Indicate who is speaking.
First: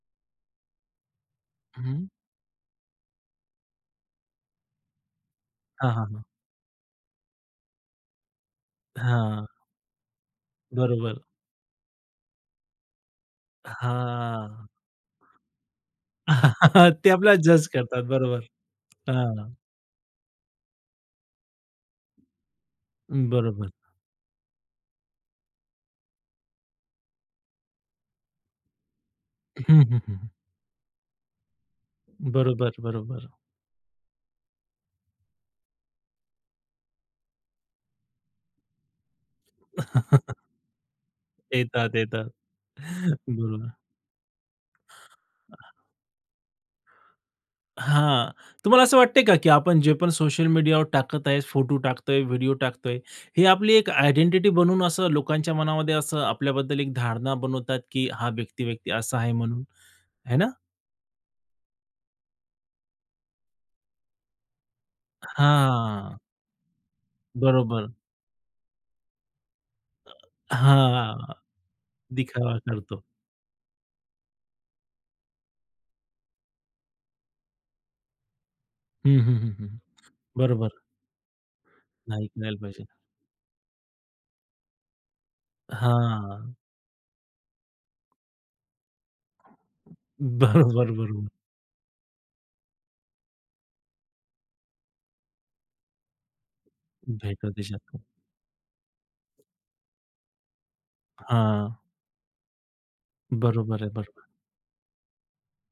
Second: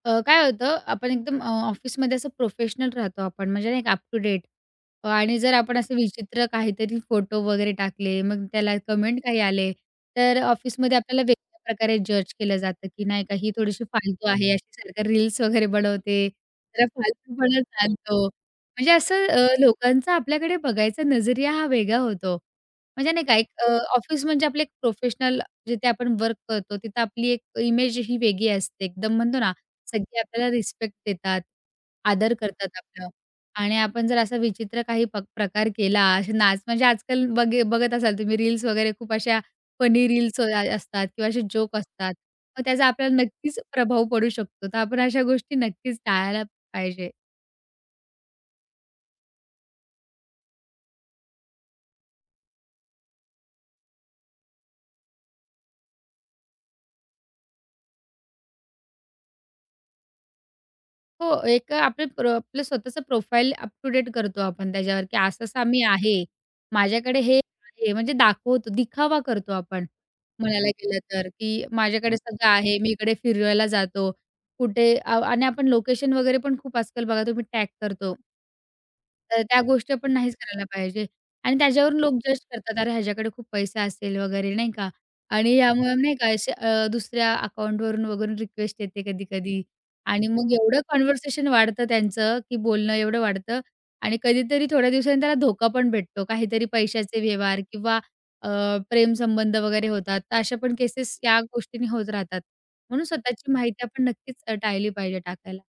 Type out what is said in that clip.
Speaker 1: अ, काय होतं, आपण एकदम अ,
Speaker 2: हं.
Speaker 1: ऑफिसमध्ये असं प्रोफेशनल राहतो, आपण म्हणजे ना एक अप टू डेट अ, आणि जर आपण
Speaker 2: हां,
Speaker 1: असं
Speaker 2: हां, हां.
Speaker 1: विचित्र काहीतरी फोटो वगैरे टाकले, मग त्याला कमेंट काही
Speaker 2: हां.
Speaker 1: आले, तर ऑफिसमध्ये
Speaker 2: बरोबर.
Speaker 1: आपल्याला वेगवेगळ्या प्रकारे जज केलं जातं, की नाही का ही थोडीशी फालतू आहे
Speaker 2: हां.
Speaker 1: अशी सारखी रील्स वगैरे बनवते, तर
Speaker 2: ते आपल्याला
Speaker 1: फालतूपणा
Speaker 2: जज करतात.
Speaker 1: चालतो.
Speaker 2: बरोबर.
Speaker 1: म्हणजे असं अ,
Speaker 2: हां.
Speaker 1: लोकांचा आपल्याकडे बघायचा नजरिया हा वेगळा होतो, म्हणजे नाही का एक
Speaker 2: बरोबर.
Speaker 1: अ, ऑफिस म्हणजे आपले एक प्रोफेशनल जिथे आपण वर्क करतो, तिथं आपली एक इमेज ही वेगळी असते. एकदम म्हणतो ना,
Speaker 2: हं, हं, हं,
Speaker 1: सगळे
Speaker 2: हं.
Speaker 1: आपल्याला रिस्पेक्ट देतात, आदर करतात
Speaker 2: बरोबर,
Speaker 1: आपलं
Speaker 2: बरोबर.
Speaker 1: आणि आपण जर असा विचित्र काही पक प्रकार केला, असे नाच म्हणजे आजकाल बघ बघत असाल तुम्ही रील्स वगैरे खूप अशा फनी रील्स अ असतात किंवा असे जोक
Speaker 2: येतात
Speaker 1: असतात,
Speaker 2: येतात.
Speaker 1: तर त्याचा आपल्याला नक्कीच
Speaker 2: बरोबर.
Speaker 1: प्रभाव पडू शकतो, तर आपण अशा गोष्टी
Speaker 2: हां.
Speaker 1: नक्कीच टाळायला पाहिजे.
Speaker 2: हां, तुम्हाला असं वाटतंय का, की आपण जे पण सोशल मीडियावर टाकत आहे, फोटो टाकतोय, व्हिडिओ टाकतोय, ही आपली एक आयडेंटिटी बनवून असं लोकांच्या मनामध्ये असं आपल्याबद्दल एक धारणा बनवतात, की हा व्यक्ती-व्यक्ती असा आहे म्हणून, आहे ना?
Speaker 1: हो, एक अ, आपलं प्रो आपलं स्वतःचं प्रोफाईल अप टू डेट करतो आपण त्याच्यावर, की असा-असा मी
Speaker 2: हां.
Speaker 1: आहे. माझ्याकडे हे
Speaker 2: बरोबर.
Speaker 1: आहे म्हणजे दाखवतो, दिखावा करतो आपण.
Speaker 2: अ,
Speaker 1: म्हणायला गेलं तर,
Speaker 2: हां.
Speaker 1: की माझ्याकडे सगळं
Speaker 2: दिखावा
Speaker 1: आहे. मी
Speaker 2: करतो.
Speaker 1: इकडे फिरायला जातो, कुठे आ आणि आपण लोकेशन वगैरे पण खूप आजकाल बघा तुम्ही टॅग करतो.
Speaker 2: हं,
Speaker 1: तर
Speaker 2: हं,
Speaker 1: त्या
Speaker 2: हं.
Speaker 1: गोष्टी पण नाहीच करायला
Speaker 2: बरोबर.
Speaker 1: पाहिजे आणि त्याच्यावरून लोकं
Speaker 2: नाही
Speaker 1: जज
Speaker 2: करायला
Speaker 1: करतात.
Speaker 2: पाहिजे.
Speaker 1: अरे, ह्याच्याकडे खूप पैसे असेल वगैरे, नाही का आणि यामुळे नाही का, असे
Speaker 2: हां.
Speaker 1: अ, दुसऱ्या अकाउंटवरून वगैरे रिक्वेस्ट येते कधी-कधी आणि मग एवढं
Speaker 2: बरोबर, बरोबर.
Speaker 1: कन्व्हर्सेशन वाढतं त्यांचं, की बोलणं एवढं वाढतं आणि कधीतरी थोड्या दिवसांनी त्याला धोका पण भेटतो, काहीतरी पैशाचे
Speaker 2: भेट
Speaker 1: व्यवहार
Speaker 2: देऊ
Speaker 1: किंवा
Speaker 2: शकता.
Speaker 1: अ, प्रेम संबंध वगैरे होतात, तर अशा पण केसेस या
Speaker 2: हां.
Speaker 1: गोष्टींनी होत राहतात. म्हणून स्वतःची
Speaker 2: बरोबर
Speaker 1: माहिती
Speaker 2: आहे,
Speaker 1: आपण
Speaker 2: बरोबर.
Speaker 1: नक्कीच अ, टाळली पाहिजे टाकायला.